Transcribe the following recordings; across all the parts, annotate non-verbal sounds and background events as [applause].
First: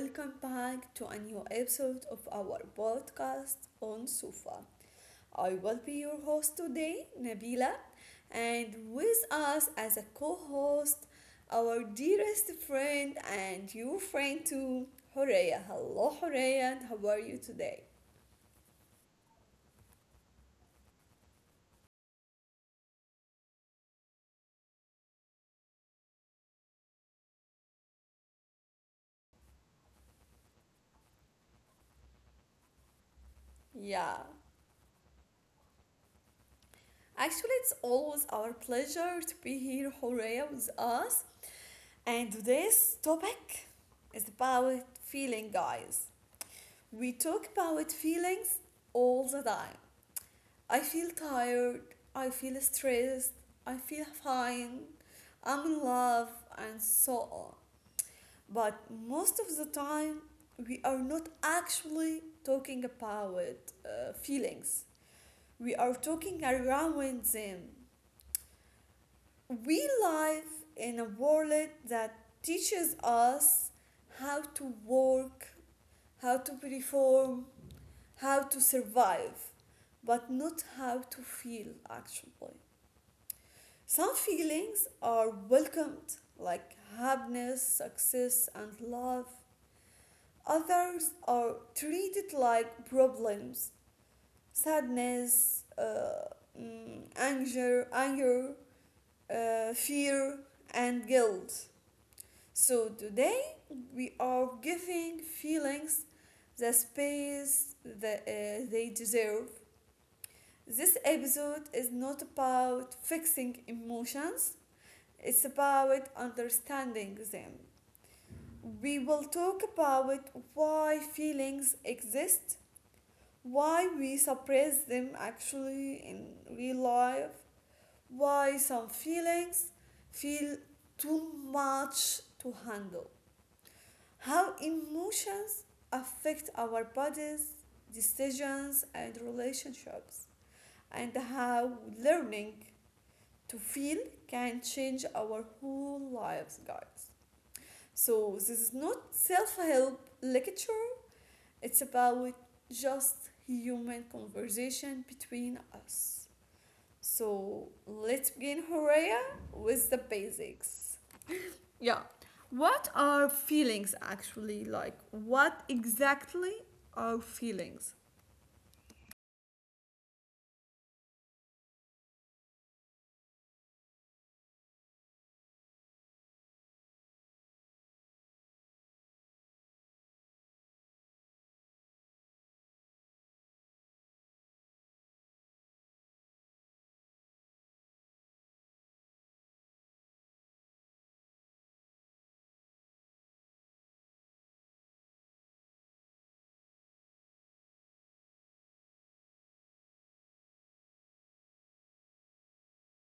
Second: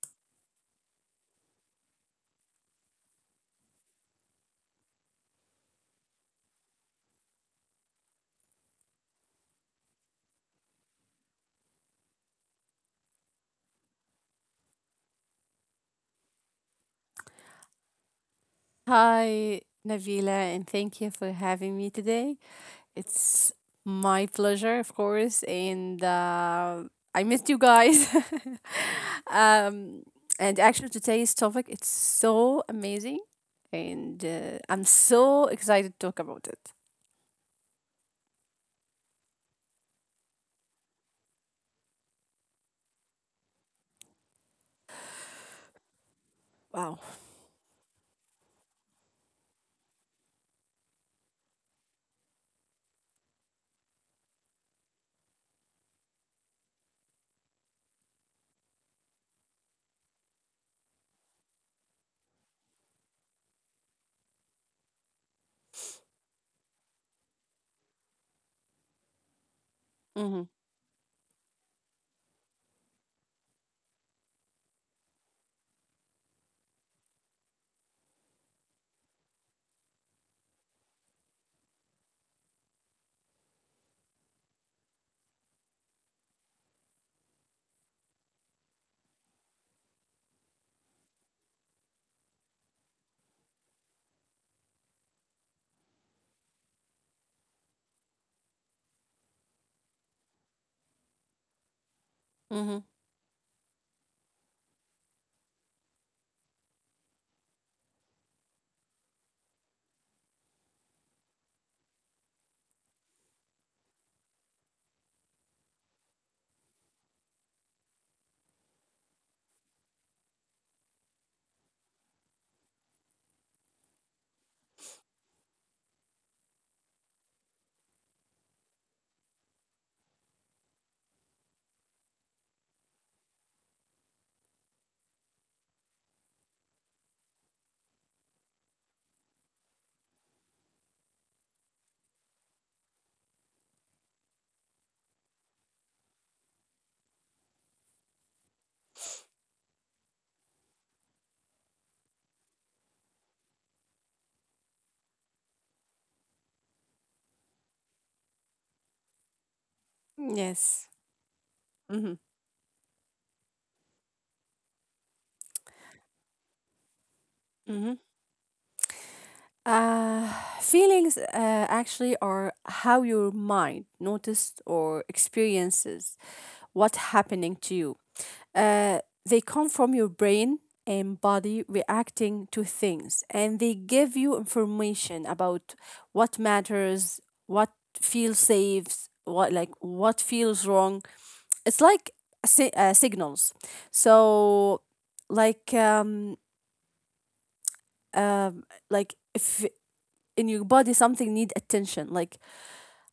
welcome back to a new episode of our podcast on Sufa. I will be your host today, Nabila, and with us as a co host, our dearest friend and your friend too, Horea. Hello, Horea, and how are you today? Hi, Navila, and thank you for having me today. It's my pleasure, of course, and I missed you guys. [laughs] um, and actually, today's topic it's so amazing, Yeah. and I'm so excited to talk about it. Actually, it's always our pleasure to be here, Horea, with us. And today's topic is about feeling, guys. Wow. We talk about feelings all the time. I feel tired, I feel stressed, I feel fine, I'm in love, and so on. But most of the time, we are not actually talking about feelings, we are talking around them. We Mm-hmm. live in a world that teaches us how to work, how to perform, how to survive, but not how to feel actually. Some feelings are welcomed, like happiness, success, and love. Others are treated like problems: sadness, anger, fear, and guilt. Mm-hmm. So today we are giving feelings the space that they deserve. This episode is not about fixing emotions, it's about understanding them. We will talk about why feelings exist, why we suppress them actually in real life, why some feelings feel too much to handle, how emotions affect our bodies, decisions, and relationships, and how learning to feel can change our whole lives, guys. So, this is not self help lecture, it's about just human conversation between us. So, let's begin, Horea, with the Yes. basics. Yeah. Mm-hmm. What are feelings actually like? What exactly are feelings? Mm-hmm. Uh, Feelings actually are how your mind noticed or experiences what's happening to you. Uh, they come from your brain and body reacting to things, and they give you information about what matters, what feels safe, what like what feels wrong. It's like signals. So, like um, um, like if in your body something need attention like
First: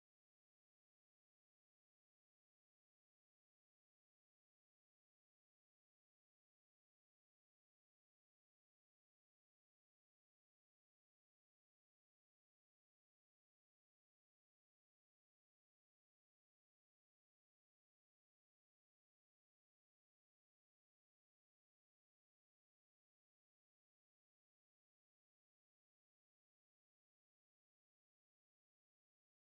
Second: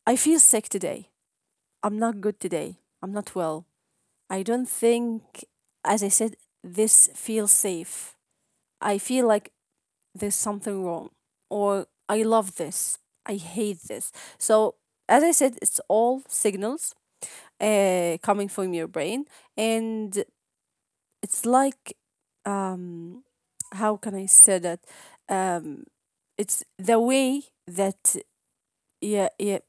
I feel sick today, I'm not good today, I'm not well, I don't think, as I said, this feels safe, I feel like there's something wrong, or I love this, I hate this. So, as I said, it's all signals, coming from your brain. And it's like, um how can I say that, um it's the way that, yeah yeah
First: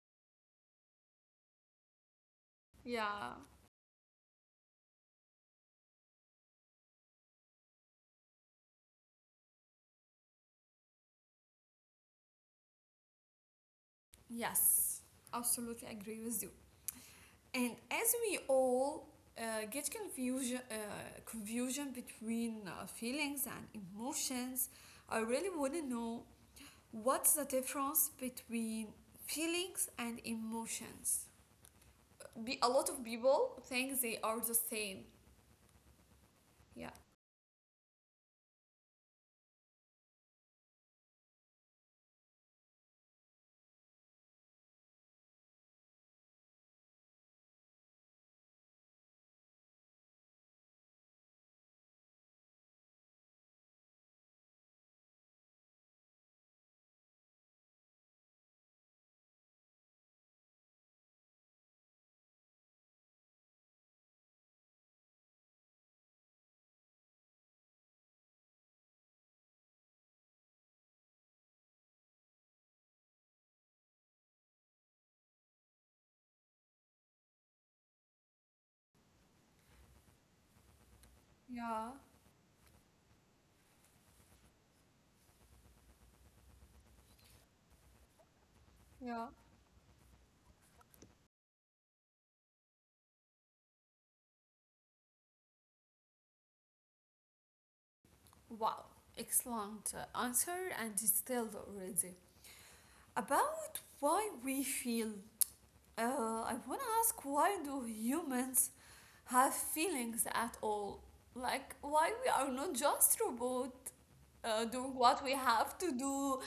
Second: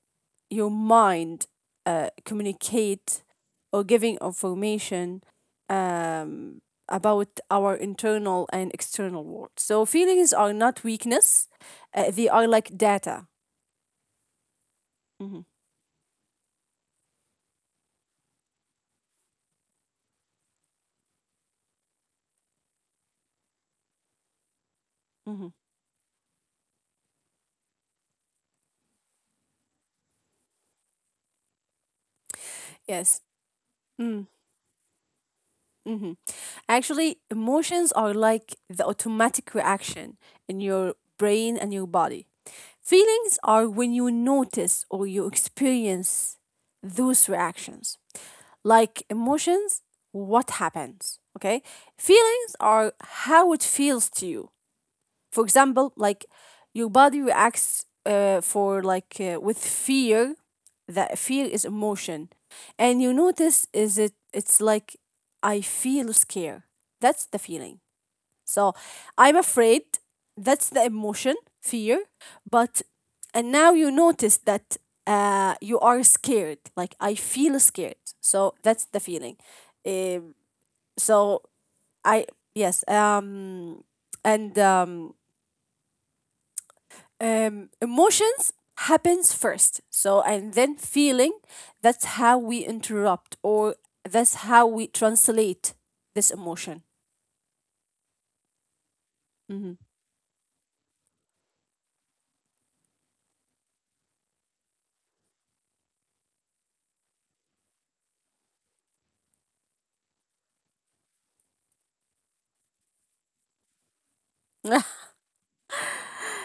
your mind communicate Yeah, or giving information um, about our internal and external world. So feelings are not weakness; they are like data. yes, Mhm, absolutely agree with you. And as we all get confusion between feelings and emotions, I mhm. really want to know what's the difference between feelings and emotions. Be a lot of Yes. people think they Mm, are the same. mhm. Yeah, Actually, emotions are like the automatic reaction in your brain and your body. Feelings are when you notice or you experience those reactions. Like emotions, what happens. Okay? Feelings are how it feels to you. For example, like your body reacts for with fear. That fear is emotion, and you notice is it? It's like I feel scared. That's the feeling. So I'm afraid, that's the emotion, fear. But, and now you notice that you are scared. Like, I feel scared. So that's the feeling. Um, so yeah, I, yes. And Emotions yeah. happens first. So, and then feeling, that's how we interrupt or that's how we translate this emotion. Wow, Mhm. excellent answer and detailed already. About why we feel, uh, I want to ask, why do humans have feelings at all? Like, why we are not just robot [laughs] doing what we have to do,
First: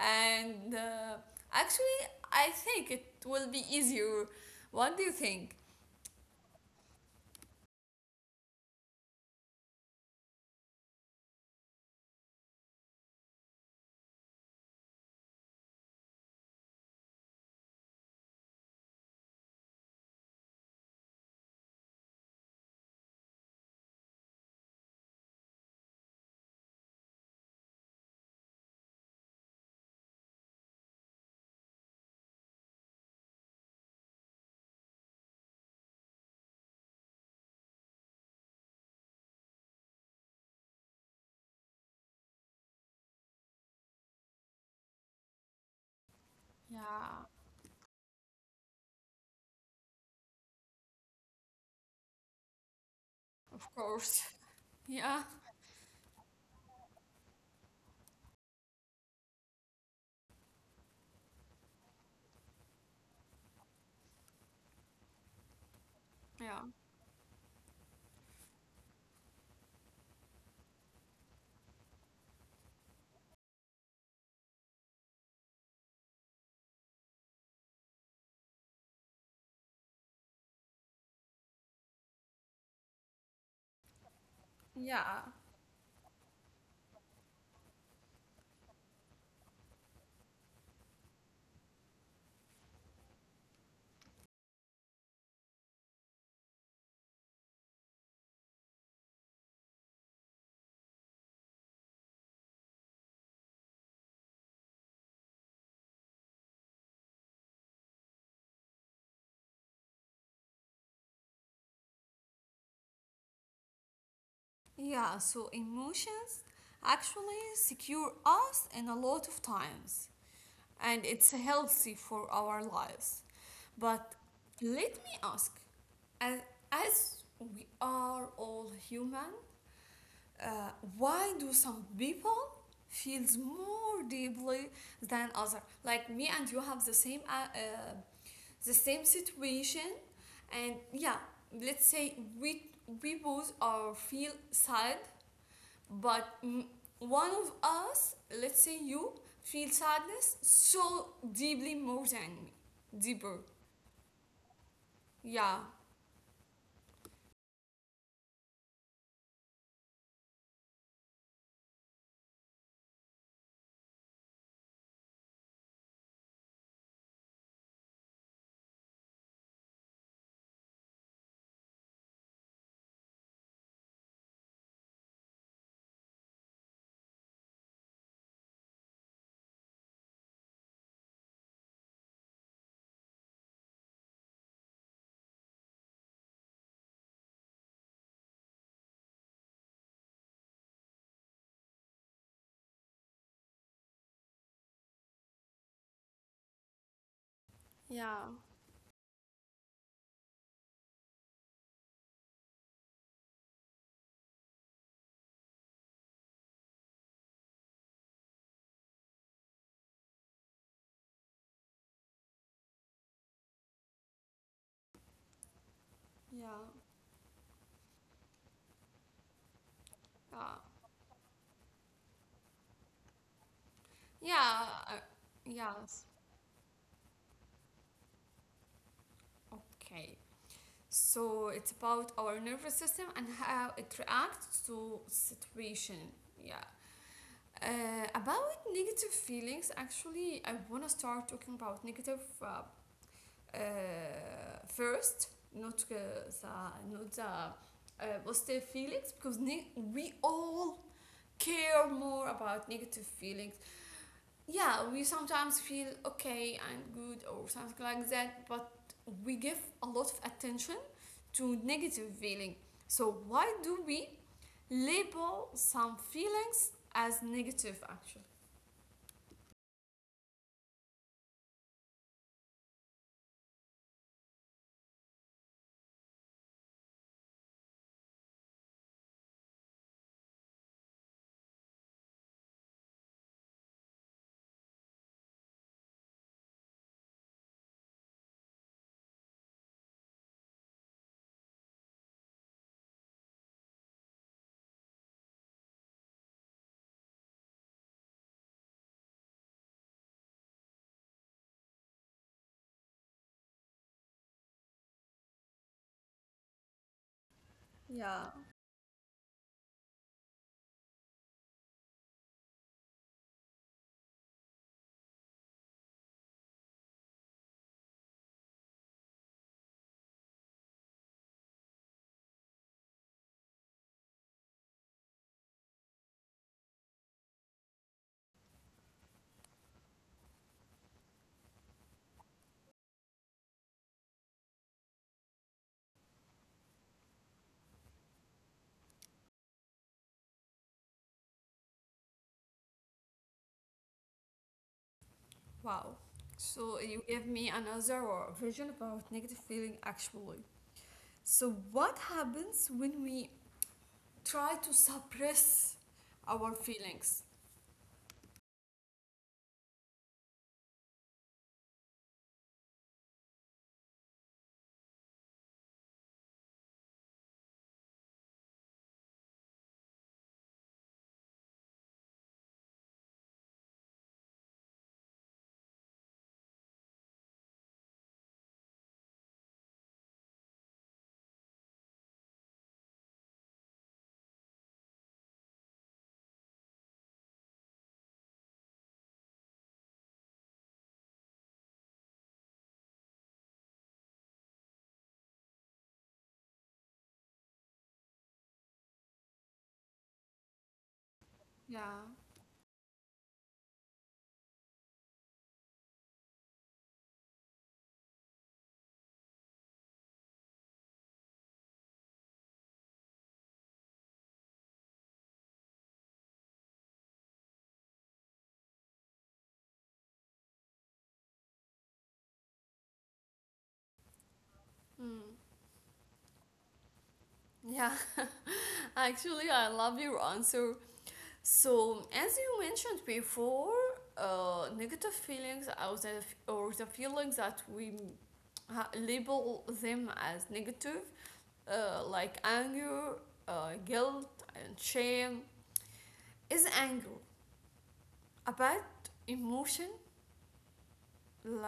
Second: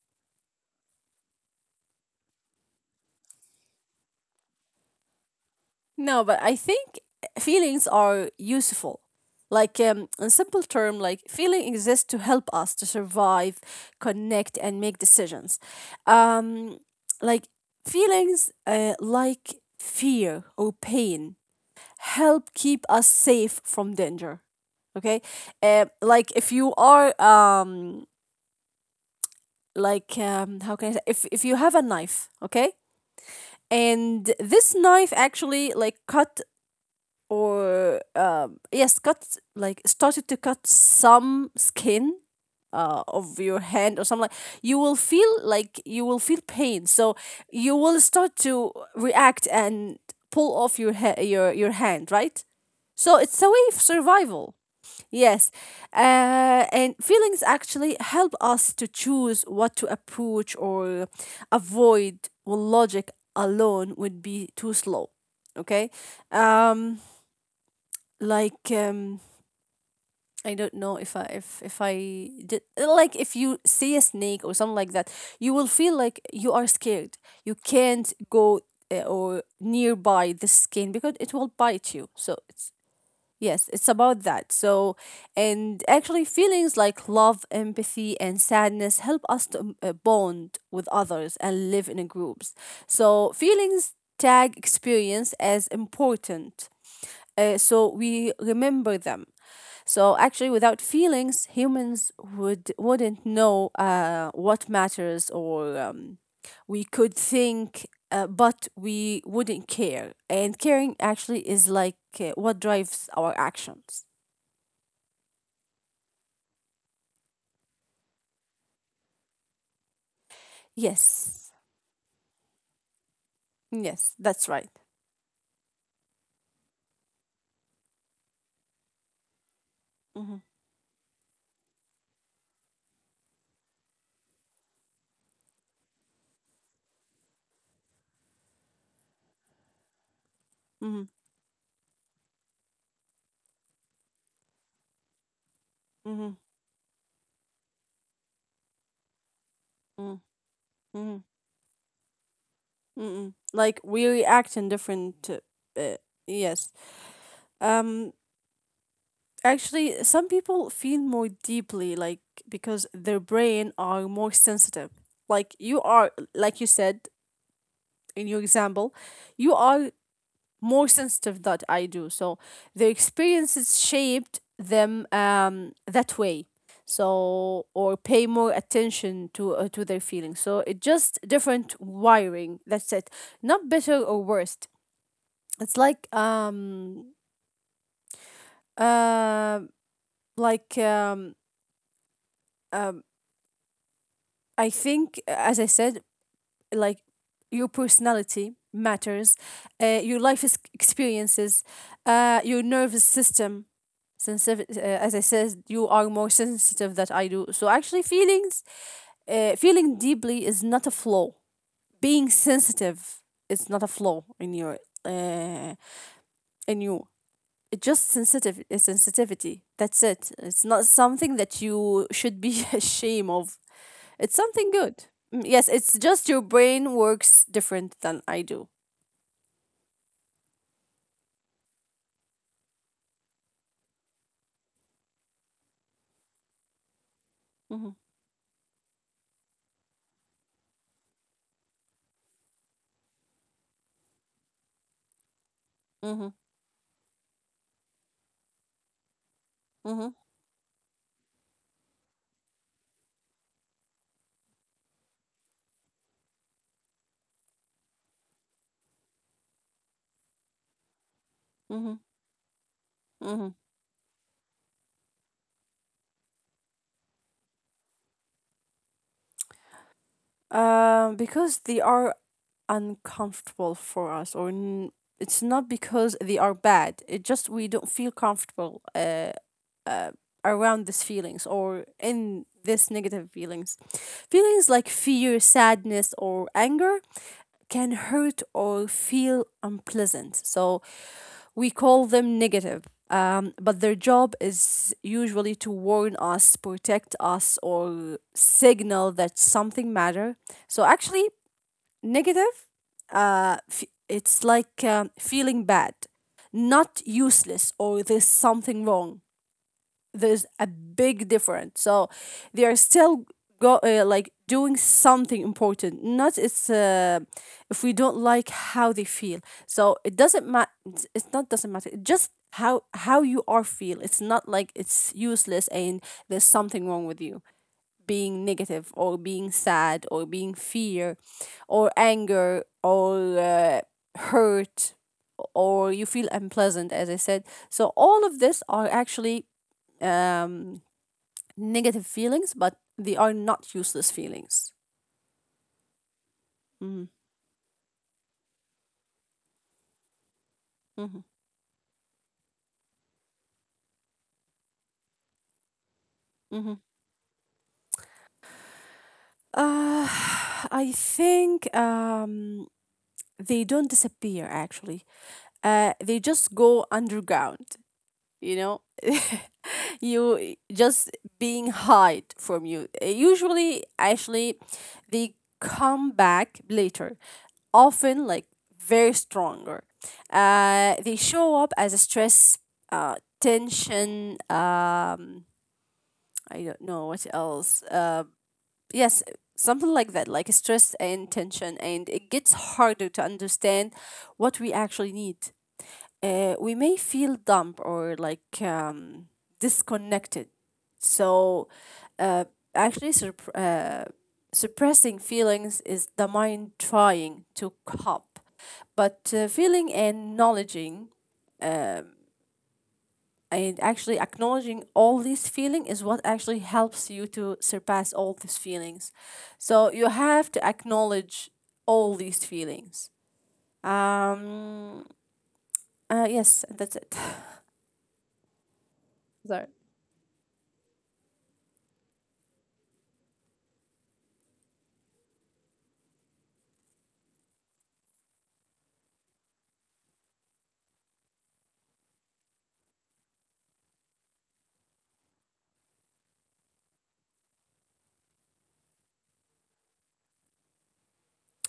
and actually, I think it will be easier. What do you think? No, but I think feelings are useful. In simple term, like feeling exists to help us to survive, connect, and make decisions. Um, like feelings, like fear or pain, help keep us safe from danger. Okay, like if you are how can I say, if you have a knife, okay, and this knife actually like cut or yes cut like started to cut some skin of your hand or something, like you will feel, like you will feel pain. So Yeah, you will start to react and pull off your hand, right? So it's a way of of course. [laughs] survival. Yeah, Yes, and feelings actually help us to choose what to approach or avoid when logic alone would be too slow. Okay, yeah, um like um I don't know if I did, like, if you see a snake or something like that, you will feel like you are scared. You can't go or nearby the skin because it will bite you. So it's, yes, it's about that. So, yeah. and actually feelings like love, empathy and sadness help us to bond with others and live in groups. So feelings tag experience as important. So we remember them. So actually, without feelings, humans would wouldn't know what matters, or we could think, but we wouldn't care. And caring actually is like what drives our actions. Yeah, so emotions actually secure us in a lot of times, and it's Yes, healthy for our lives. yes, But that's right. let me ask, as, as we are all human, Mm-hmm. uh, why do some people feels more deeply than other? Like me and you have the same situation, and Mm-hmm. yeah, let's say we both are feel sad, Mm-hmm. but one of us, let's say you, feel Mm-hmm. sadness so Mm-hmm. deeply more than me, Mm-hmm. deeper. Like we react in different. Yeah. Uh, yes. Um. Actually, some people feel more deeply, like because their brain are more sensitive. Like you are, like you said in your example, you are more sensitive that I do. So their experiences shaped them that way. So or pay more attention to their feelings. So it just different wiring. That's it. Not better or worse. It's like uh like um um I think, as I said, like your Yeah. personality matters, your experiences, your nervous system. Sensitive, as I said, you are more sensitive than I do. So actually, feelings, feeling deeply is not a flaw. Being sensitive is not a flaw in your, uh, Yeah, in you. It's just sensitive, it's sensitivity. That's it. It's not something that you should be [laughs] ashamed of. It's something yeah, good. yeah. Mm. Yes, it's Yes. just your brain works different than I do. Okay. So it's about our nervous system and how it reacts to situation. Yeah. Mm-hmm, About negative feelings, actually, I wanna start talking about negative uh, first, not uh, mm-hmm, not the positive feelings because mm-hmm, we all care more about negative feelings. Yeah, we sometimes feel okay and good or something like that, but we give a lot of attention to mm-hmm, negative feeling. So mm-hmm. why do we label some feelings as negative actually? Because they are uncomfortable for us, or it's not because they are bad. It just we don't feel comfortable uh, around these feelings or in this negative feelings. Feelings like fear, sadness, or anger can hurt or feel unpleasant. So we call them negative, but their job is usually to warn us, protect us, or signal that something matter. So actually, negative, it's like feeling bad, not useless or there's Yeah. something wrong. There's a big difference. So they are still go like doing something important. Not it's if we don't like how they feel. So it doesn't matter. It's not doesn't matter. It just how you are feel. It's not like it's useless and there's something wrong with you being negative or being sad or being fear or anger or hurt or you feel unpleasant, as I said. So all of this are actually, um, negative feelings, but they are not useless feelings. Wow. So you Mm-hmm. gave me another version about negative feeling actually. Mm-hmm. So what happens when we try to suppress our Mm-hmm. feelings? Uh, [sighs] I think they don't disappear, actually. They just go underground. you know [laughs] you just being hide from you. Usually actually they come back later, often like very stronger. They show up as a stress, tension, I don't know what else yes, something like that, like stress and tension. And it gets harder to understand what we actually need. We may feel dumb or like disconnected. So, Yeah. uh, actually, suppressing feelings is the mind trying to cope. But feeling and acknowledging, and actually acknowledging all these feeling is what actually helps you to surpass all these feelings. So you have to acknowledge all these feelings. Um. Yes, that's it. Yeah, [laughs] [laughs] actually, Sorry. I love your answer. So, as you mentioned before, negative feelings, or the feelings that we label them as negative, like anger, guilt, and shame, is anger a bad emotion,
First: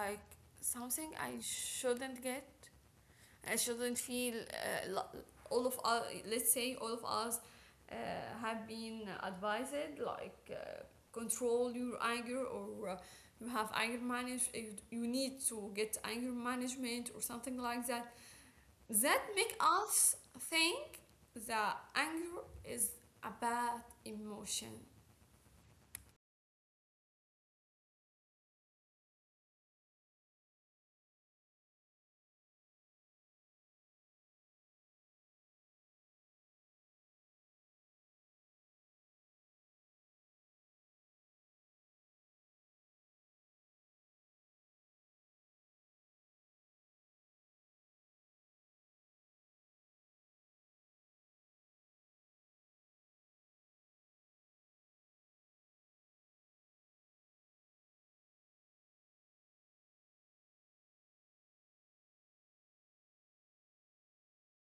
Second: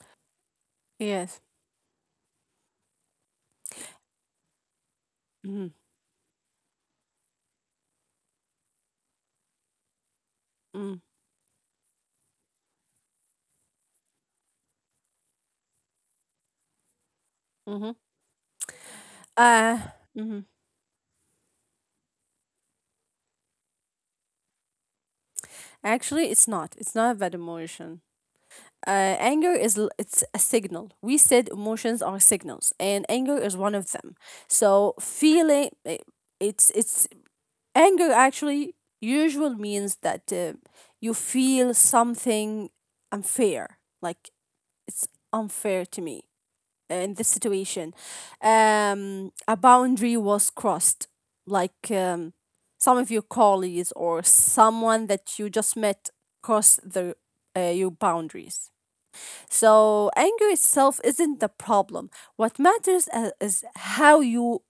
like something I Yes. shouldn't get, I shouldn't feel? All Mm-hmm. of us, let's say all of us uh, have been advised, like Mm-hmm. control your anger, or you have anger manage, you need to get anger management or something like Mm-hmm. that, that make Uh us Mm-hmm. think that anger is a bad emotion. Actually, it's not. It's not about emotion. Anger is it's a signal. We said emotions are signals, and anger is one of them. So feeling I- it's anger actually usual means that you feel something unfair, like it's unfair to me, in this situation. A boundary was crossed, like some of your colleagues or someone that you just met crossed the your boundaries. So anger itself isn't the problem. What matters is how you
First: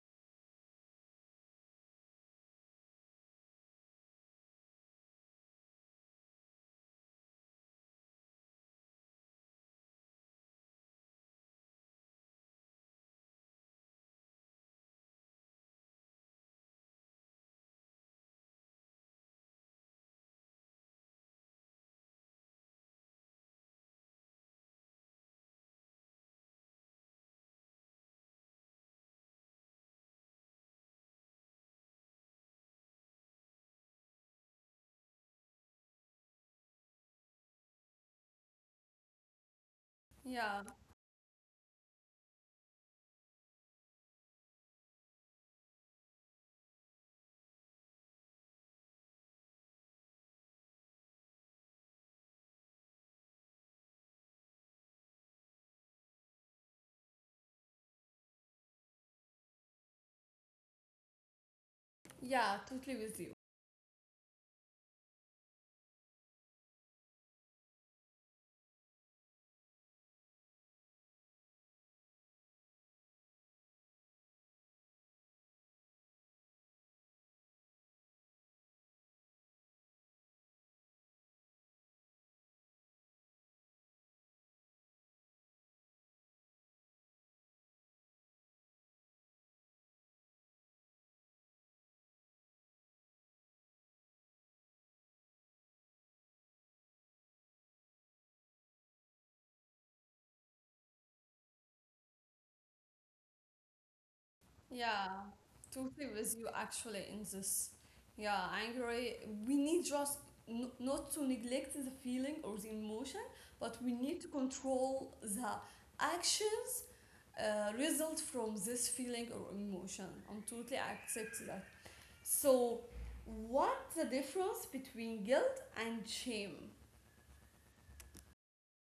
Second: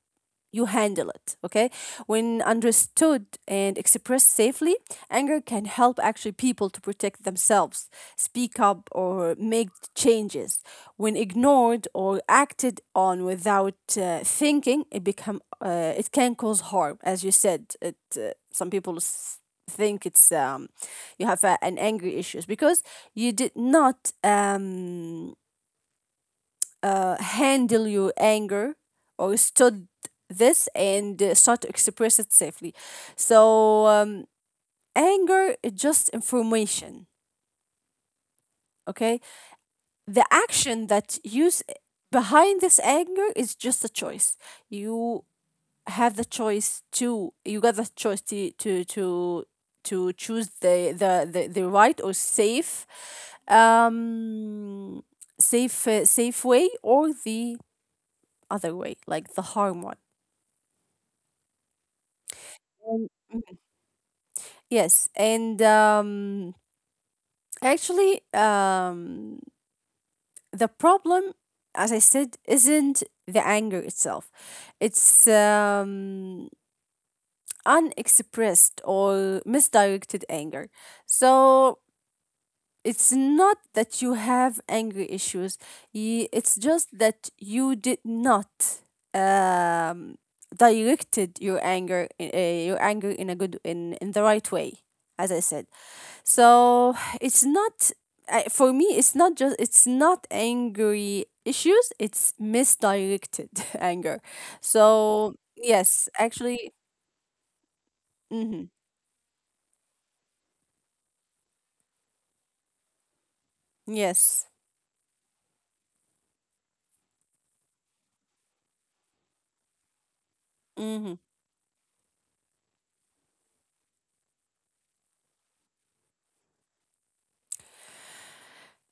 you handle it. Okay, when understood and expressed safely, anger can help actually people to protect themselves, speak up, or make changes. When ignored or acted on without thinking, it become it can cause harm, as you said it. Some people think it's you have a, an angry issues because you did not handle your anger or stood this and start to express it safely. So, anger is just information, okay? The Yeah. action that behind this anger is just a choice. You have the choice to, you got the choice to choose the the right or safe, um safe way or the other way, like the harm one. Yeah, totally with you. Mhm. Yes, and actually, the problem, as I said, isn't the anger itself. It's unexpressed or misdirected anger. So it's not that you have anger issues. It's just that you did not um, directed your anger in a good, in the right way, as I said. So it's not, for me it's not, just it's not angry issues, it's misdirected [laughs] anger. Yeah, So totally yes, with you actually, actually in this. Yeah, mhm, angry. We not to neglect the feeling or the emotion, but we need to yes, control the actions result from this feeling or emotion. I'm totally mhm. accept that. So, what's the difference between guilt and shame?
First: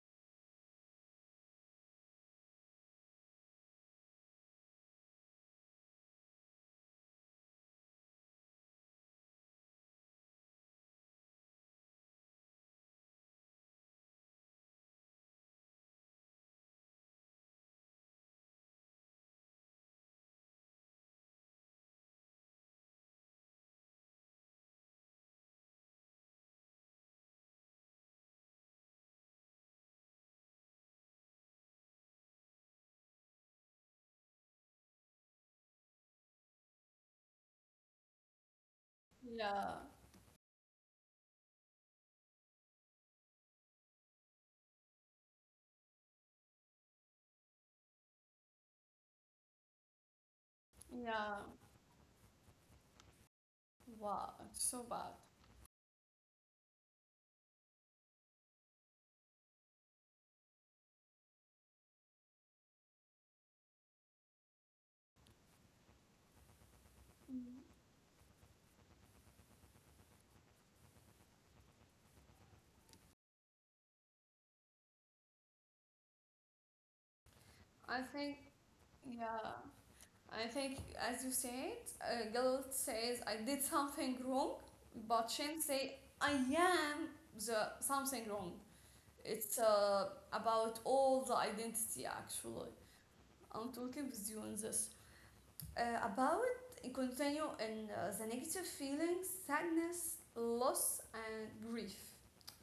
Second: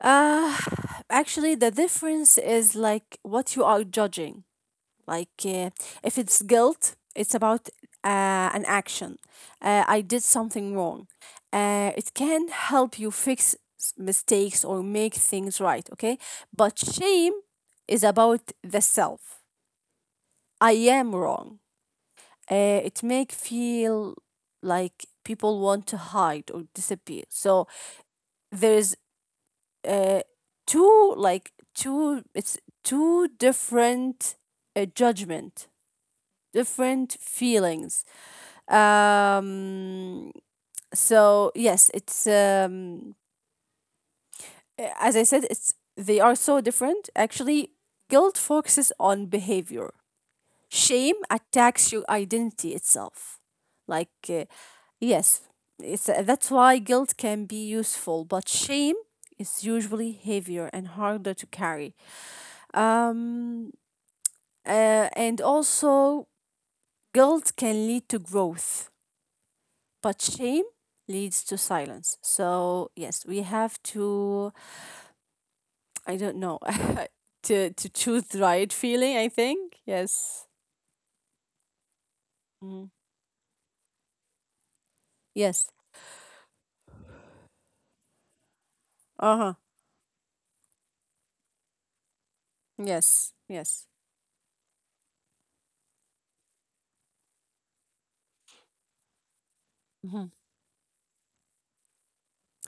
uh [sighs] Actually the difference is like what you are judging. Like, if it's guilt, it's about an action. I did something wrong. It can help you fix mistakes or make things right, okay? But shame is about the self. I am wrong. It make feel like people want to hide or disappear. So there's uh, two like two it's two different judgment, different feelings. Yeah, Um, so yes, it's as I said, it's they are so different. Actually, guilt focuses on behavior. Shame yeah. attacks your identity itself. Like Wow, it's so bad. yes, it's that's why guilt can be useful, but shame is usually heavier and harder to carry. Um, and also, guilt can lead to growth but shame leads to silence. So yes, we have to, I don't know, [laughs] to I choose think, the right feeling, I yeah. think. Yes. I think, as you said, guilt Mm. says I did something wrong, but shame Yes. say I am the something wrong. Uh-huh. It's about all the identity actually. Yes. I'm Yes. talking with you on this. About continue in the negative feelings, sadness, Mhm. loss, and grief.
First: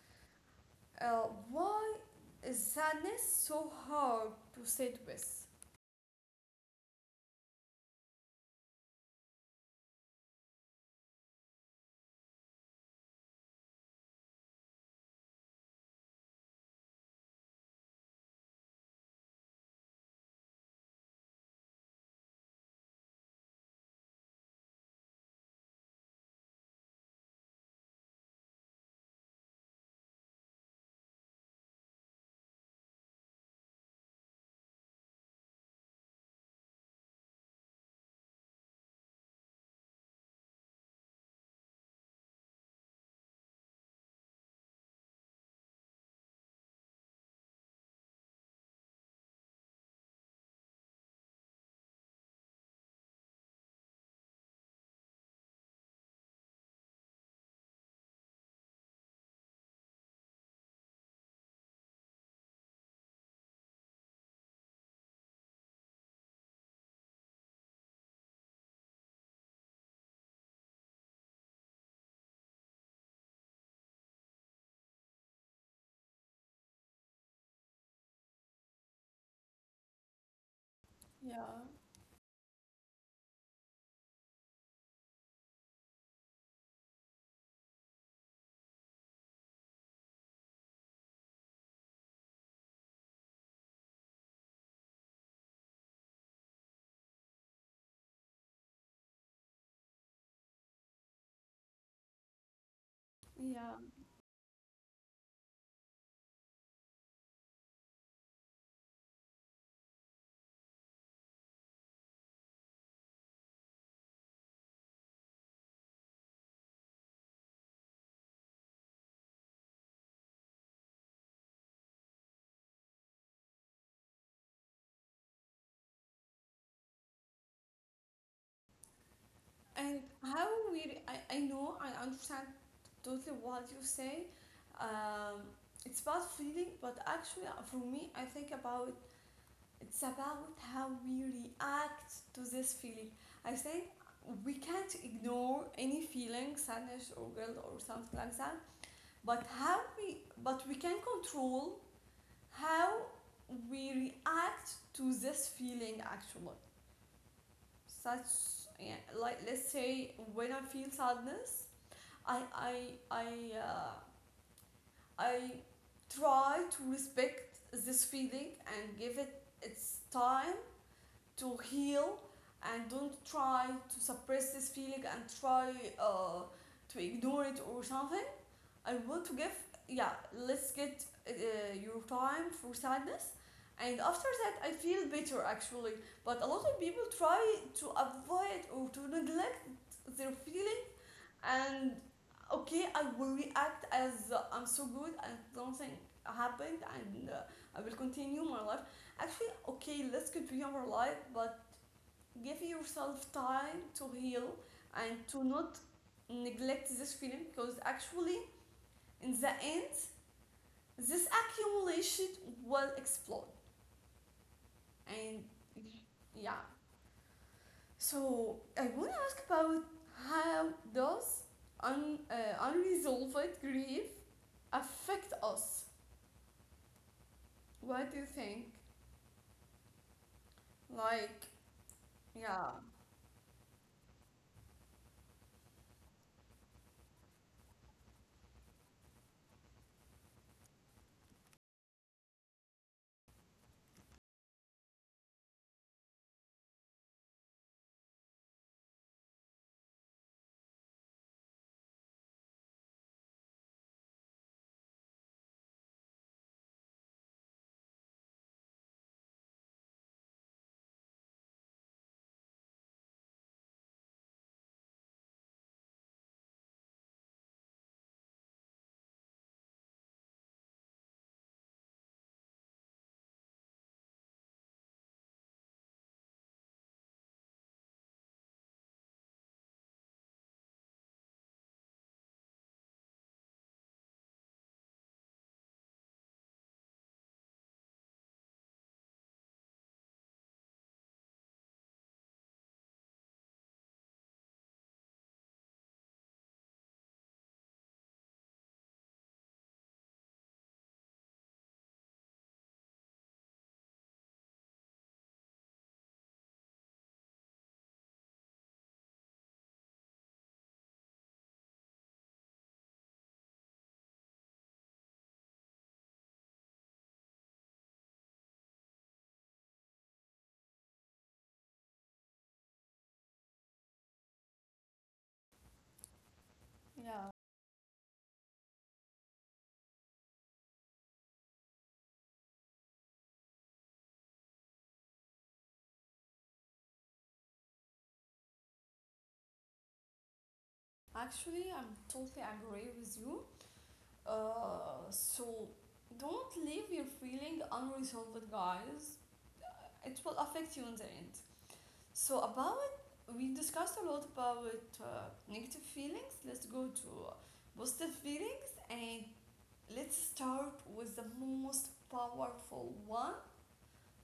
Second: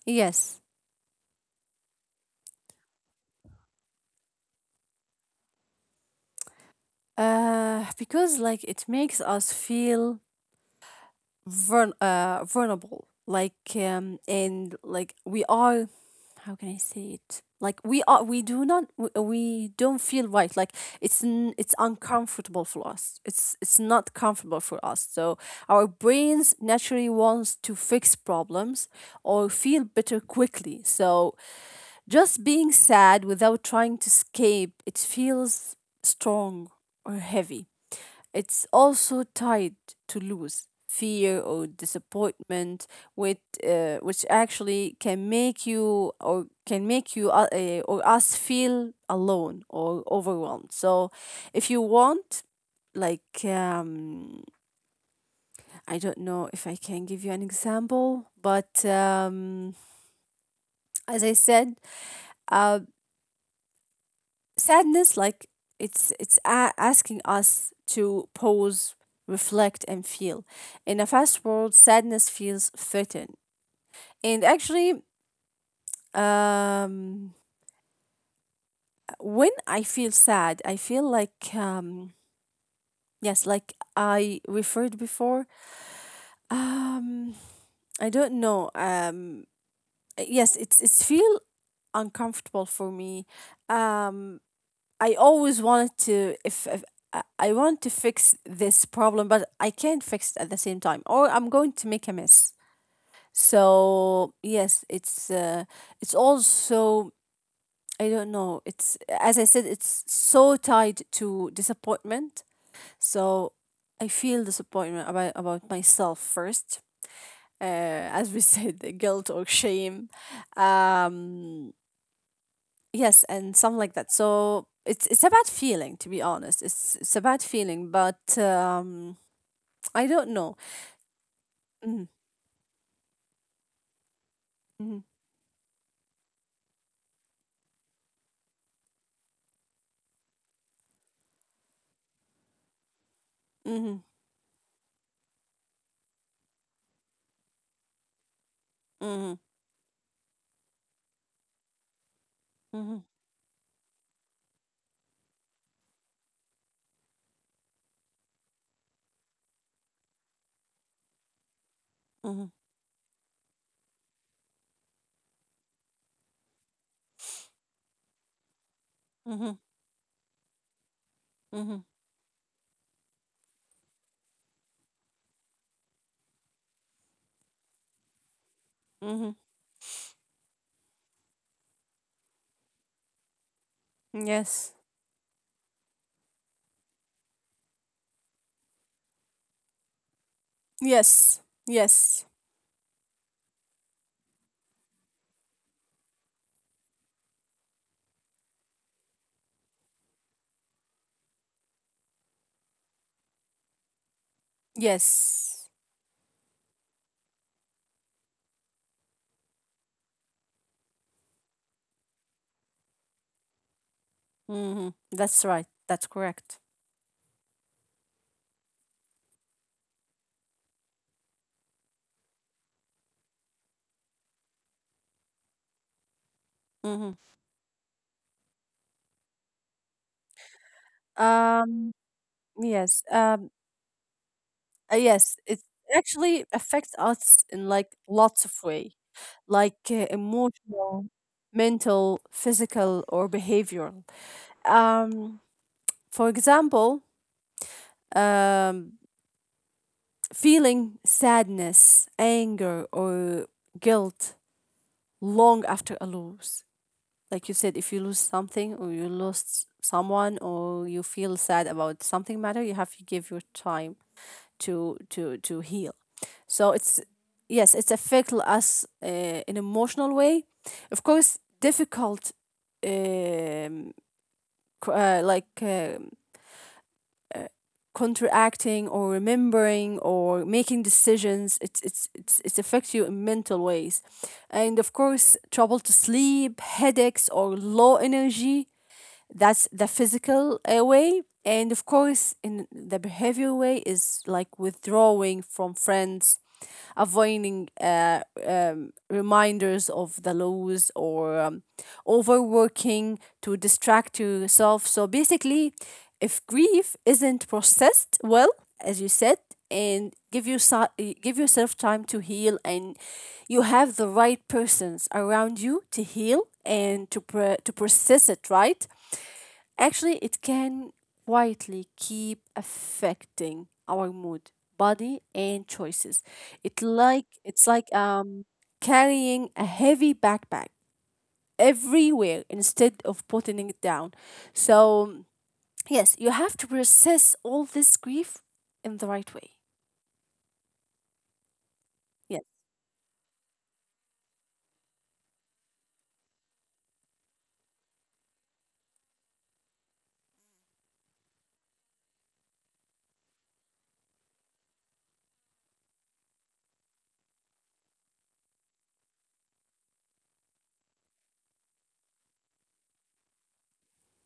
Yes. Uh, why is sadness so hard to sit with? Because like it makes us feel vulnerable, like and like we are, how can I say it? Like we are, we do not, we don't feel right. Like it's uncomfortable for us. It's not comfortable for us. So our brains naturally wants to fix problems or feel better quickly. So just being sad without trying to escape, it feels strong or heavy. It's also tied to lose, fear or disappointment, which which actually can make you or can make you or us feel alone or overwhelmed. So, if you want, like I don't know if I can give you an example, but as I said, uh, sadness like asking us to pause, reflect and feel in a fast world. Sadness feels threatened, and actually, um when I feel sad, I feel Yeah, like, yes, like I referred before. um I don't know. Yes, it's feel uncomfortable for me. um I always wanted to if I- I want to fix this problem, but I can't fix it at the same time, or I'm going to make a mess. yeah. So yes, it's also, I don't know. It's, as I said, it's so tied to disappointment. So I feel disappointment about myself first. As we [laughs] said, the guilt or shame. Um, Yes, and something like that. So it's a bad feeling, to be honest. It's a bad feeling, but And I don't know. I know, I Mhm, understand totally what you say. mhm, Um, it's about feeling, but actually, for me, I think about it's about how we react to this feeling. I think mhm, we can't ignore any feeling, sadness or guilt or something like that. mhm, But but we can control how mhm, we react to this feeling. Actually, such yeah, like let's say when I feel sadness, I mhm, I I uh, I try to respect this feeling and give it mhm, its time to mhm, heal, and don't try to suppress this feeling and try uh, to ignore it or something. I want to give mhm. yeah. Let's get your time for sadness. And after that, I Yes, feel better actually. But a lot of people try to avoid or to neglect their feeling, yes, and yes, okay, I will react as I'm so good, and something happened, and I will continue my life. Actually, okay, let's continue our life, but give yourself time to heal and to not yes. neglect this feeling, because actually in the end this accumulation will explode, and Hmm, that's right. yeah. That's correct. So I want to ask about how does un, uh, unresolved grief affect us? What hmm do you think? Like, yeah, Um. Yes. Yes. It actually affects us in like lots of way. Like emotional, mental, physical, or behavioral. Um, for example, um, feeling sadness, anger, or guilt long after a loss. Like you said, if you lose something or you lost someone or you feel sad about something matter, you have to give your time to heal. So it's yes, it's affect us in emotional way. Of course, difficult, um, like contracting or remembering or making decisions. It affects you in mental ways, and of course, trouble to sleep, headaches or low energy, that's the physical way. And of course, in the behavior way is like withdrawing from friends, avoiding reminders of the laws or overworking to distract yourself. So basically, if grief isn't processed well, as you said, and give you give yourself time to heal, and you have the right persons around you to heal and to process it right. Actually, it can quietly keep affecting our mood, body, and choices. Yeah. It's like carrying a heavy backpack everywhere instead of putting it down. So yes, you have to process all this grief in the right way. Actually, I'm totally Yes. agree with you. So don't leave your feeling unresolved, guys. Uh, It will affect you in the end. So about we discussed a lot about negative feelings. Let's go to positive feelings, and let's start with the most powerful one,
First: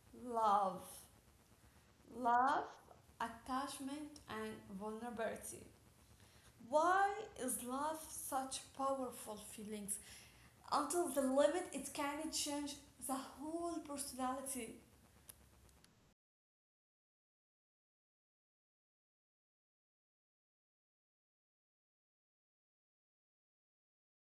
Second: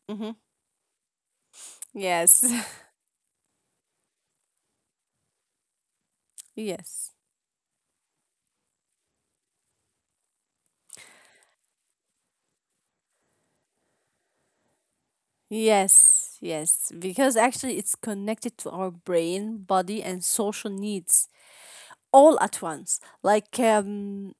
Mm-hmm. love. Yes. Love, attachment, and vulnerability. [laughs] Yes. Why is love such powerful feelings? Until the limit, it can change the whole personality. Yes, yes, because actually it's connected to our brain, body, and social needs, all at once. Like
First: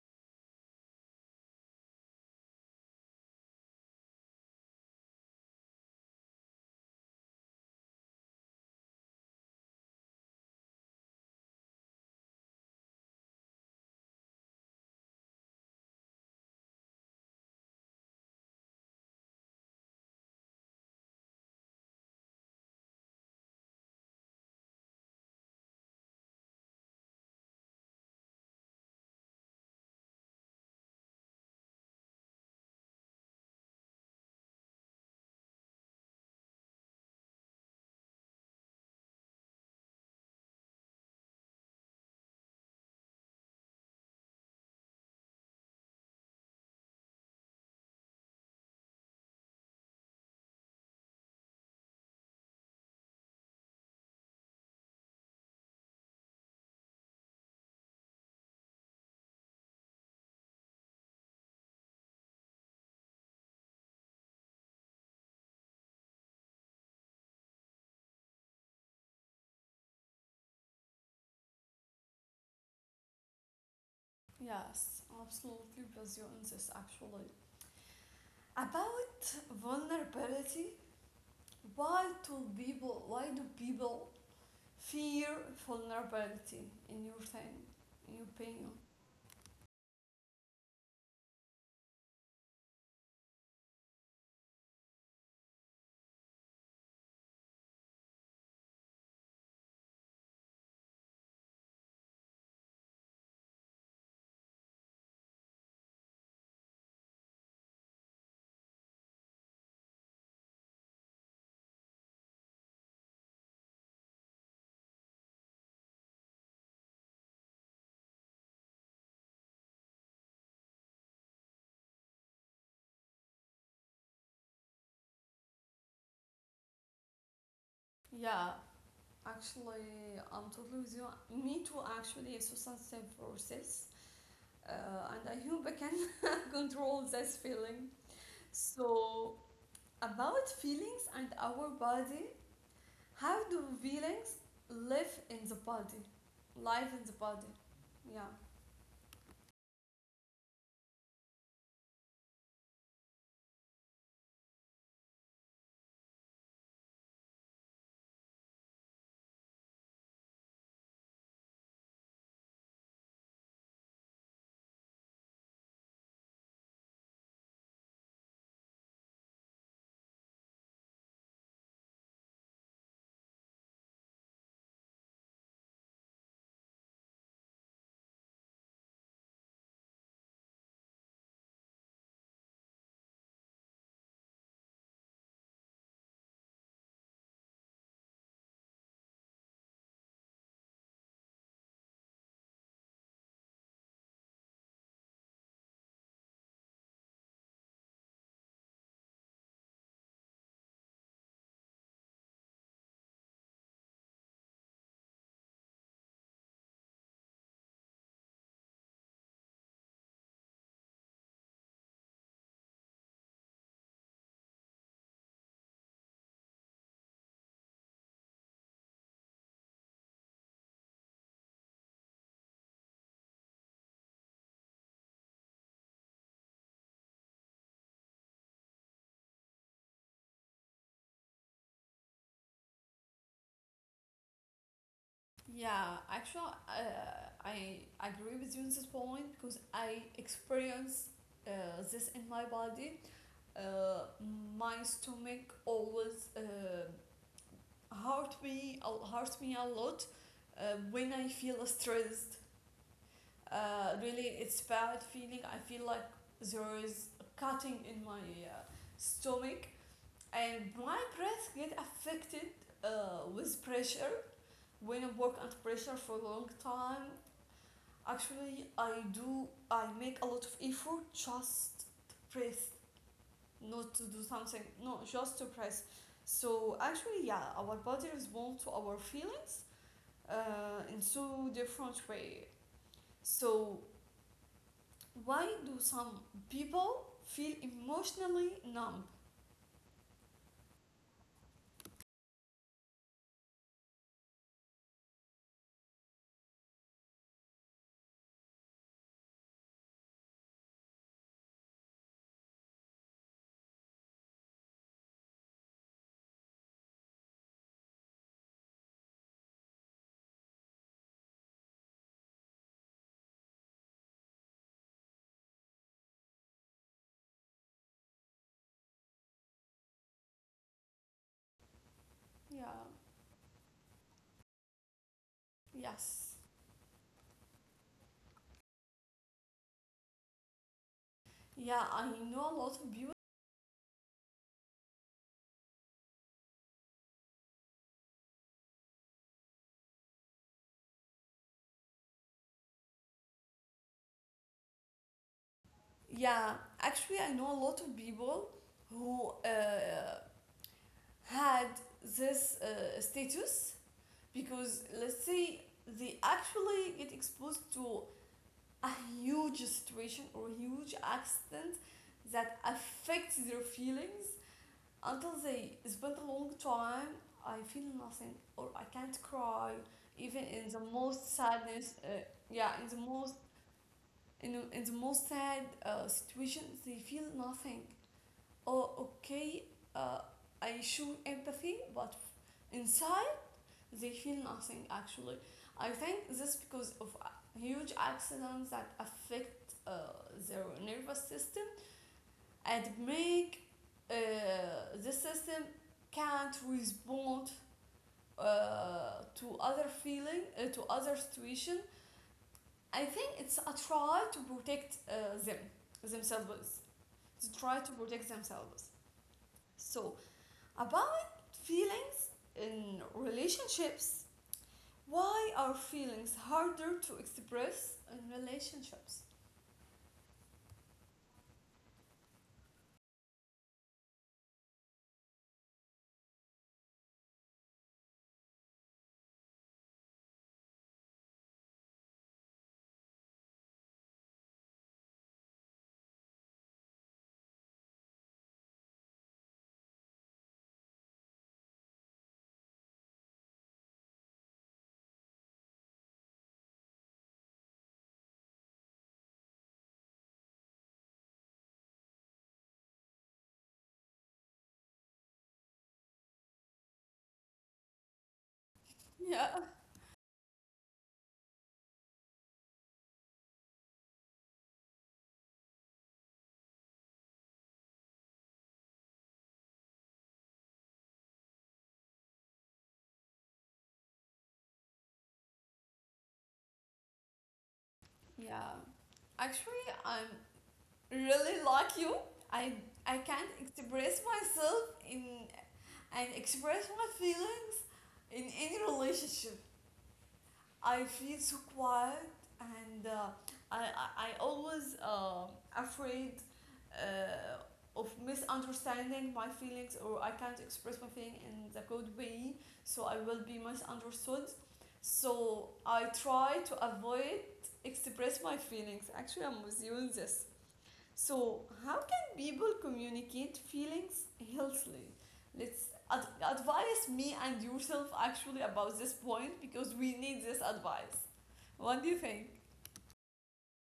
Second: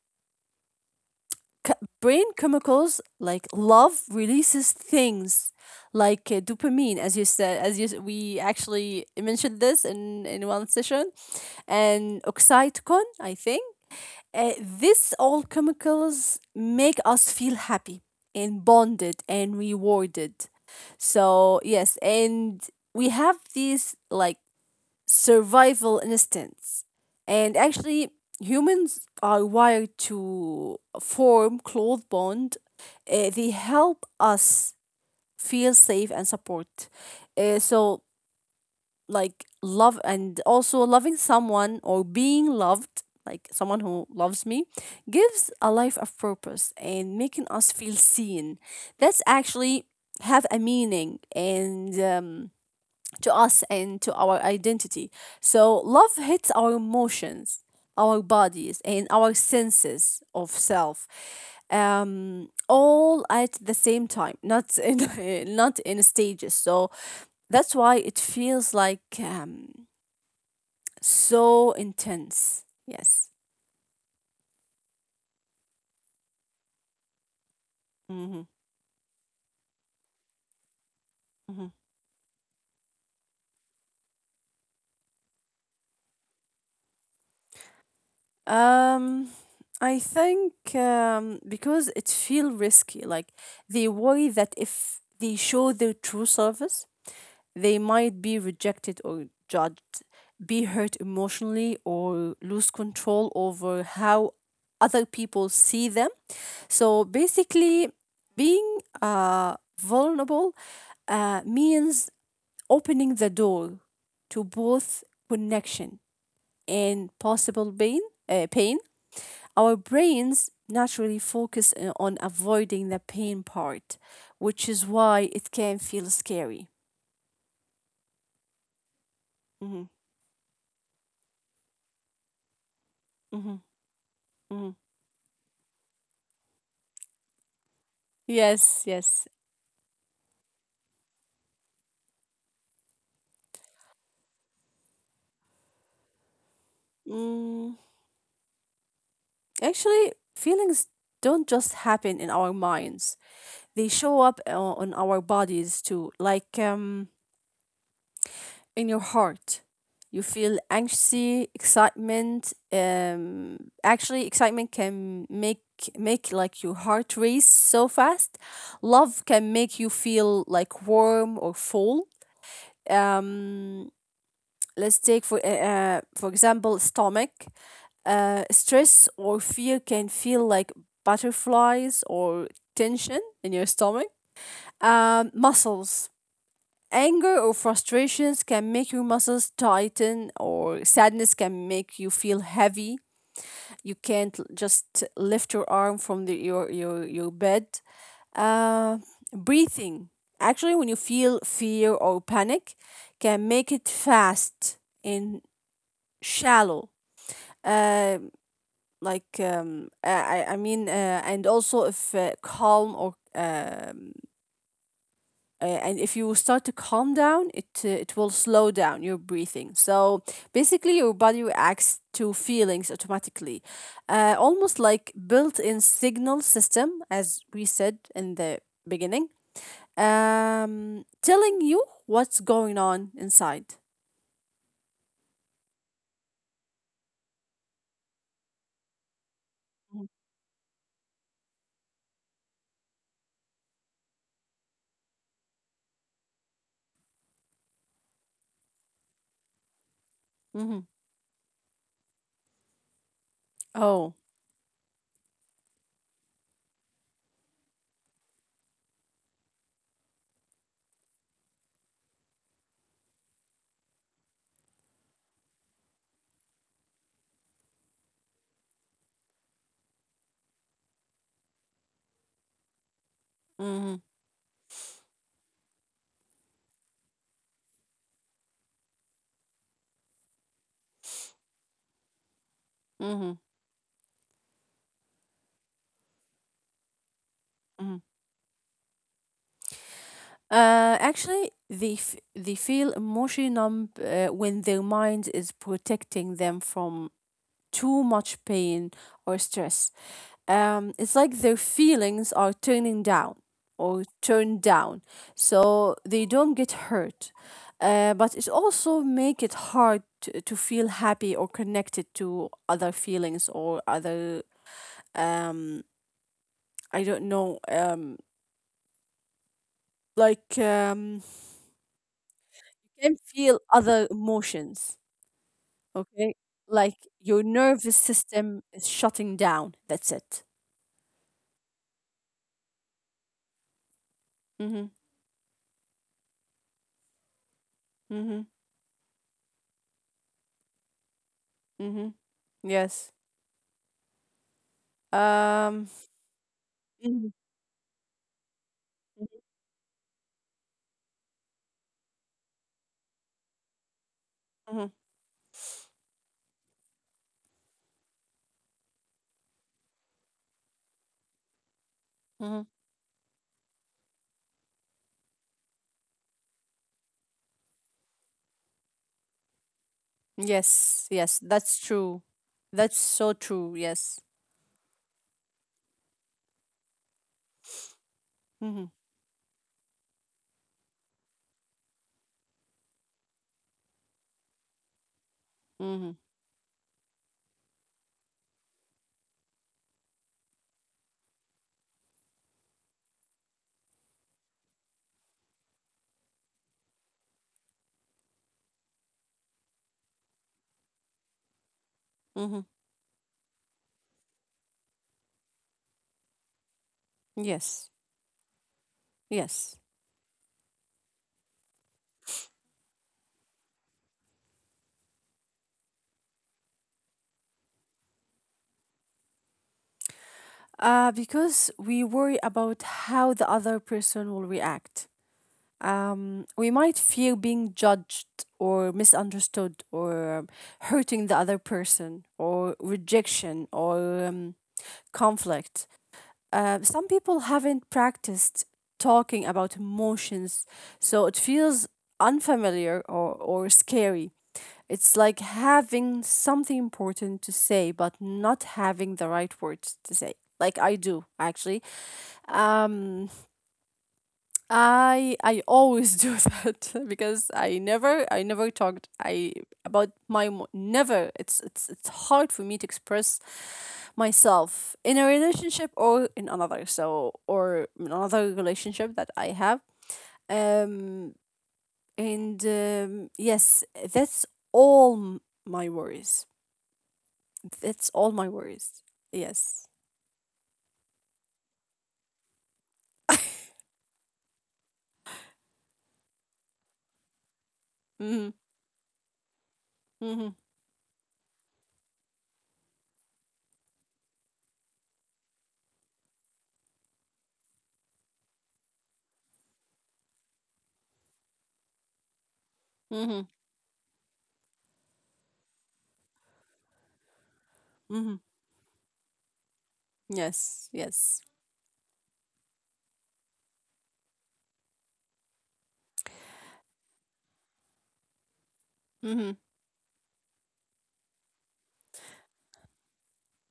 c- brain chemicals, like love releases things like dopamine, as you said, we actually mentioned this in one session, and oxytocin, I think. This all chemicals make us feel happy and bonded and rewarded. So yes, and we have these like survival instincts. And actually, humans are wired to form close bond. They help us feel safe and support. So like love and also loving someone or being loved, like someone who loves me, gives a life of purpose and making us feel seen. That's actually have a meaning and to us and to our identity. So love hits our emotions, our bodies, and our senses of self all at the same time, not in [laughs] not in stages. So that's why it feels like so intense. Yes. Yes, absolutely with you on this actually. Mm-hmm. About vulnerability, Mm-hmm. Why do people fear vulnerability in your thing, in your opinion? um I think because it feels risky. Like, they worry that if they show their true service, they might be rejected or judged, be hurt emotionally, or lose control over how other people see them. So basically, being vulnerable means opening the door to both connection and possible pain. Uh, pain. Our brains naturally focus on avoiding the pain part, which is why it can feel scary. Yeah, actually, Mhm, I'm totally with you. Me too, actually, it's a sensitive mhm, process, mhm. And I hope I can [laughs] control this feeling. Yes, So, yes. about feelings and our body, how do feelings live in the body? Live in the body, Mm, yeah. actually, feelings don't just happen in our minds. They show up on our bodies too, like in your heart. You feel anxiety, excitement. Actually, excitement can make like your heart race so fast. Love can make you feel like warm or full. Um, let's take for example, stomach. Stress or fear can feel like butterflies or tension in your stomach. Muscles. Anger or frustrations can make your muscles tighten, or sadness can make you feel heavy. You can't just lift your arm from your bed. Uh, breathing. Actually, when you feel fear or panic, can make it fast and shallow. Uh, like I mean, and also if calm or and if you start to calm down, it will slow down your breathing. So basically, your body reacts to feelings automatically, almost like built-in signal system, as we said in the beginning, telling you what's going on inside. Yeah, actually, I agree with you on this point because I Mhm. experience uh, this in my body. Uh, my stomach always hurt me hurt me a lot Mhm. when I feel stressed. Oh. Really, it's bad feeling. I feel like there is cutting in my uh, stomach, and my breath get affected with pressure. When I work under pressure for a long time, actually, I do. I make a lot of effort just to breathe, not Mm-hmm. to do something. No, just to breathe. So actually, yeah, our body responds to our feelings in so different way. Mm-hmm. So why do some people feel Mm-hmm. emotionally numb? Actually, they feel emotionally numb when their mind is protecting them from too much pain or stress. It's like their feelings are turning down or turned down, so they don't get hurt. But it also make it hard to feel happy or connected to other feelings or other, um I don't know, like, Yeah. can feel other emotions. Yes. Okay. Like your nervous system is shutting down. That's it. Yeah, I know a lot of people. Mm-hmm. Mm-hmm. Mm-hmm. Yes. Um. Yeah, actually, I Mhm, know a lot of people mhm, who had this status, because mhm, let's say they actually get exposed to a huge situation or huge accident that mhm. affects their feelings until they spend a long time. I feel nothing, or I can't cry even in the Yes. most Yes. That's sadness. True. Yeah, in the That's most, so true. Yes. in the most sad situation they feel nothing. Mm-hmm. Oh, okay, uh, I show empathy, but inside they feel nothing actually. I Mm-hmm. think this because of huge accidents that affect their nervous system, and make uh, the system can't respond to other situation. Mm-hmm. I think it's a try to protect them themselves, to try to Yes. protect themselves. Yes. So about feelings in relationships, why are feelings harder to express in relationships? Because we worry about how the other person will react. We might fear being judged or misunderstood or hurting the other person or rejection or um, conflict. Some people haven't practiced talking about emotions, so it feels unfamiliar or scary. It's like having something important to say, but not having the right words to say, like I do actually. Um, I always do [laughs] that because I never talked I Yeah, about my never. It's It's hard for me to express myself in a relationship or in another, so or in another relationship that I have. um and yes, that's all m- my worries, that's all my yeah, worries. actually Yes. I'm really like you. I can't express myself in, and express my feelings in Mhm, any relationship. mhm, I feel so quiet, and I always afraid uh, of misunderstanding my feelings, or I can't express my feeling in the good way, so I will mhm, be misunderstood. So I try to avoid express mhm. my feelings. Actually, I'm with you in this. Yes, yes. So, how can people communicate feelings healthily? Let's advise me and yourself actually about this point Mhm. because we need this advice. What do you think?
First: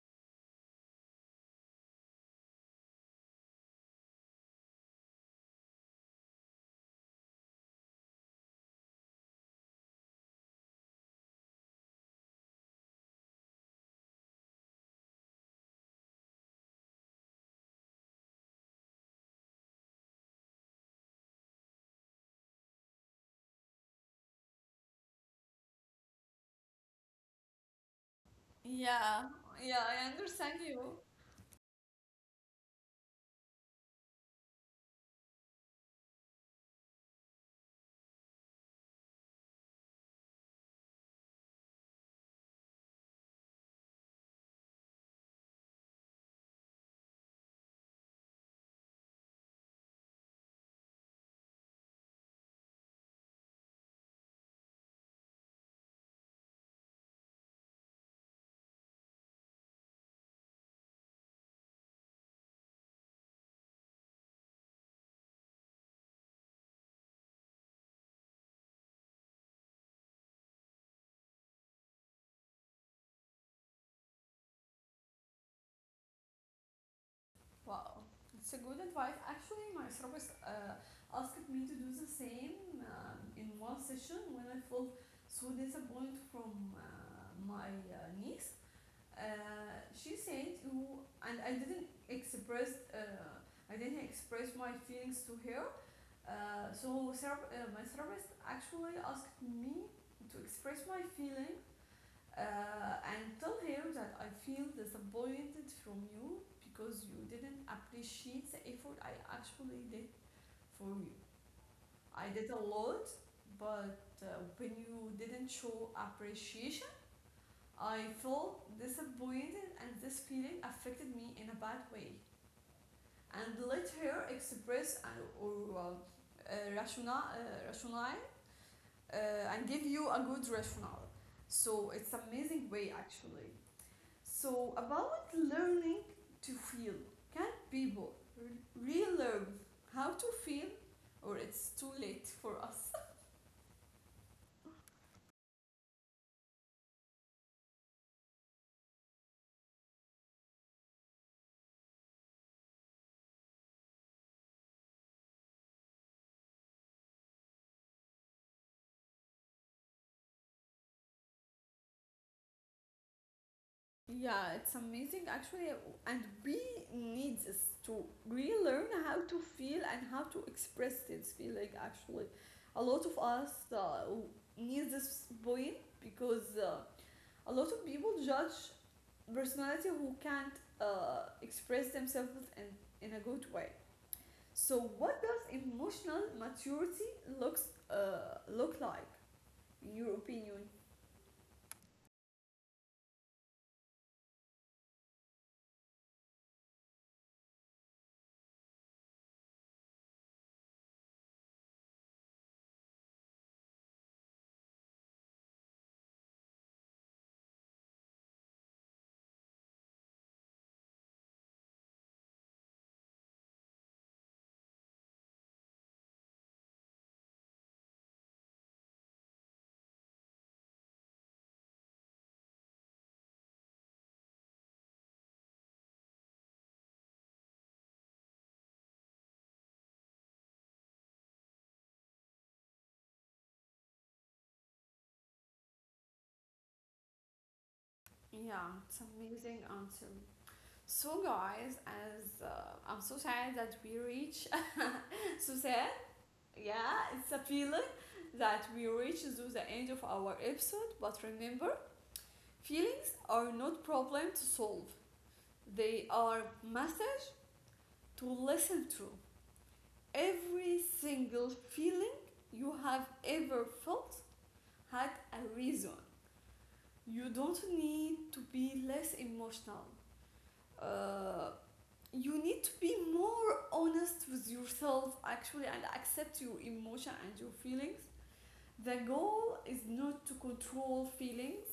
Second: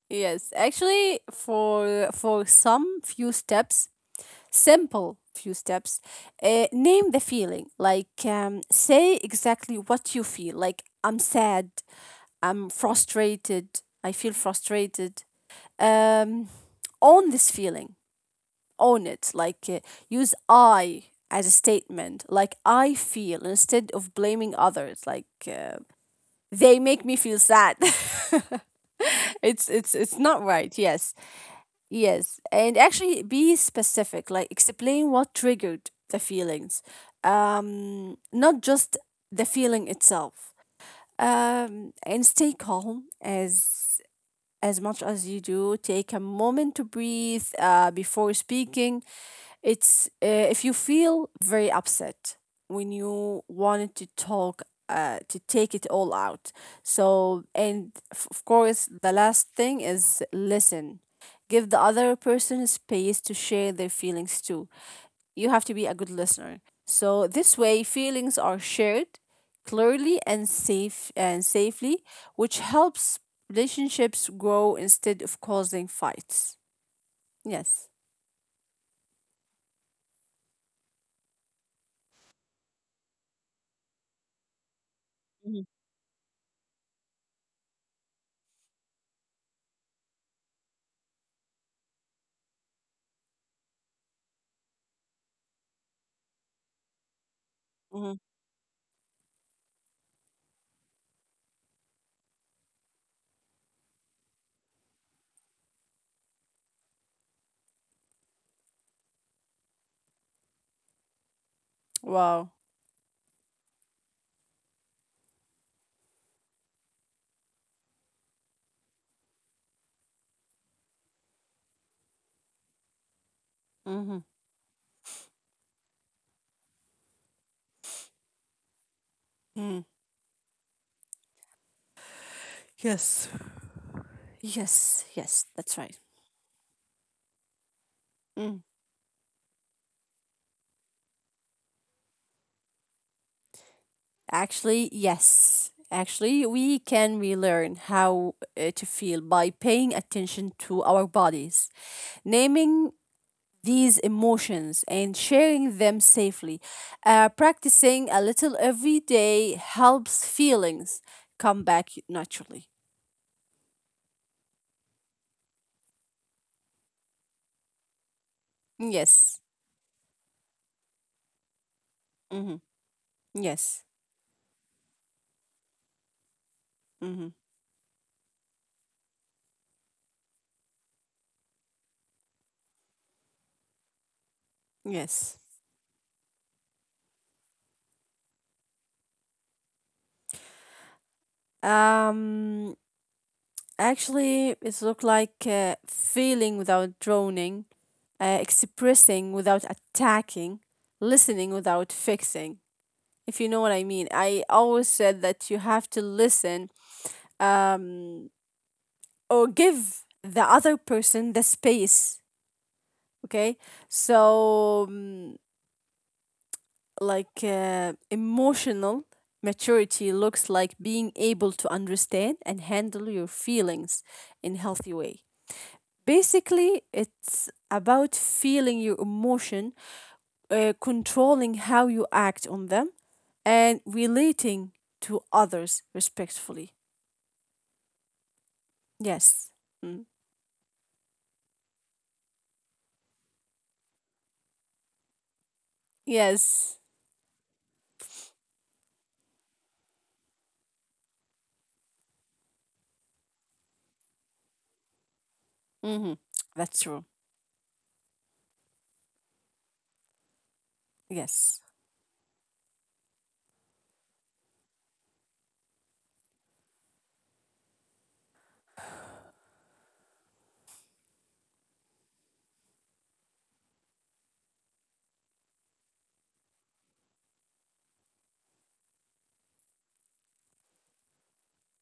Yes, actually, for some few steps, simple few steps, name the feeling. Like, say exactly what you feel. Like, I'm sad. I'm frustrated. I feel frustrated. Um, own this feeling. Own it. Like, use I as a statement. Like, I feel, instead of blaming others. Like, they make me feel sad. Yeah, [laughs] yeah, I it's not understand right. you. Yes. Yes, and actually be specific, like explain what triggered the feelings, not just the feeling itself. And stay calm as much as you do. Take a moment to breathe before speaking. It's if you feel very upset when you wanted to talk, to take it all out. So, and of course, the last thing is listen. Give the other person space to share their feelings too. You have to be a good listener. So this way, feelings are shared clearly and safely, which helps relationships grow instead of causing fights. Yes. Wow, it's a good advice. Actually, my therapist asked me to do the same in one session when I felt so Mhm. disappointed from my niece. She said, who, and I didn't express my feelings to her. So my Mm-hmm. therapist actually asked me to express my feeling and tell her that I feel disappointed from you because you didn't appreciate the effort I actually did for you. I Wow. did a lot, but when you didn't show appreciation, I felt disappointed and this feeling affected me in a bad way, and let Mm-hmm. her express and, or rationale uh, and Mm. give you a good rationale. So it's amazing way Yes. actually. So Yes, about yes, that's right. learning to feel, can people Mm. relearn how to feel, or it's too late for us? Actually, yes. Actually, we can relearn how to feel by paying attention to our bodies, naming these emotions and sharing them safely. Practicing a little every day helps feelings come back naturally. Yeah, it's amazing actually, and we needs is to relearn how Yes. to feel and how to express this feeling. Actually, Mm-hmm. a lot of us Yes. uh, need this point because Mm-hmm. a lot of people judge personality who can't express themselves in a good way. So, what Yes. does emotional maturity looks look like? In your opinion? Um. Actually, it looked like feeling without droning, expressing without attacking, listening without fixing, if you know what I mean. I always said that you have to listen, um, or give the other person the space, okay? So, like, emotional maturity looks like being able to understand and handle your feelings in healthy way. Basically, it's about feeling your emotion, controlling how you act on them, and relating to others respectfully. Yeah, it's Yes. amazing Mm. answer. So, guys, as I'm so sad that we reach, [laughs] so sad. Yes. Yeah, it's a feeling that we reach to the end of our episode. But remember, feelings are not problem to solve. Hmm. They are That's true. method to listen to. Every single Yes. feeling you have ever felt had a reason. You don't need to be less emotional. Uh, you need to be more honest with yourself actually, and accept your emotion and your feelings. The goal is not to control feelings,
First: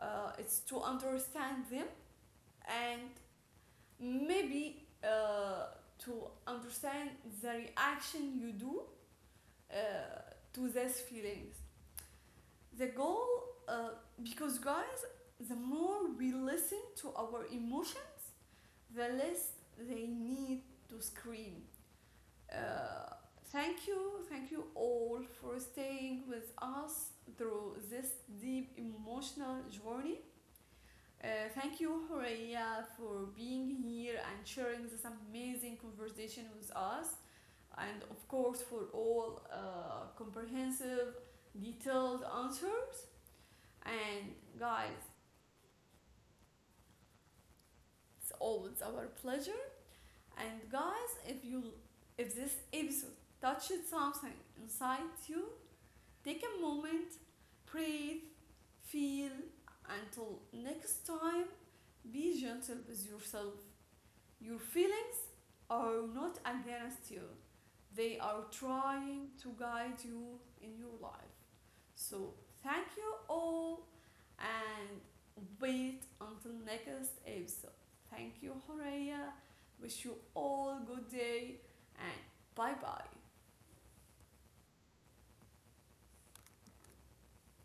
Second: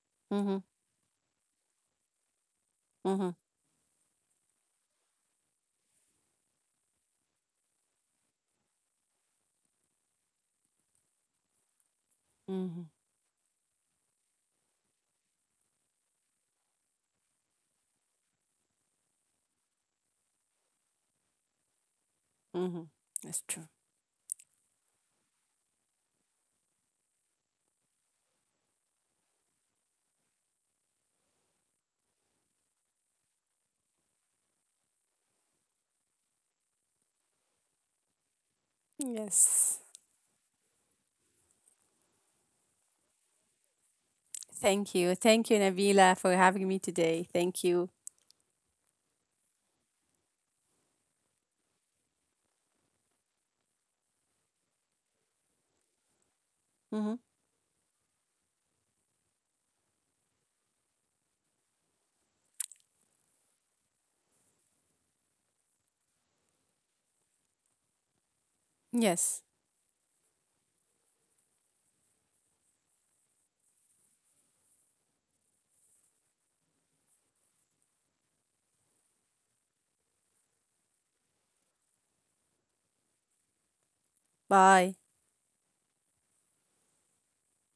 it's Hmm. to understand them, and Hmm. maybe to understand the reaction you do uh, to these feelings, the Hmm. goal, uh, because guys, the more we listen to our emotion, the less they need to scream. Uh, Hmm. That's true. Thank you all for staying with us through this deep emotional journey. Uh, thank you, Horeya, for being here and sharing this amazing conversation with us, and of course, for all Yes. Comprehensive, detailed answer. And Thank guys, you. Thank you, Nabila, for having me today. Thank you. it's always our pleasure. And guys, if you if this episode touched something inside you, take a moment, Hmm. breathe, feel. Until next time, be gentle with yourself. Your feelings are not against you, they are trying Yes. to guide you in your life. So, thank you all, and wait until next episode. Thank you, Horea. Wish you all a good day, and bye bye. Bye.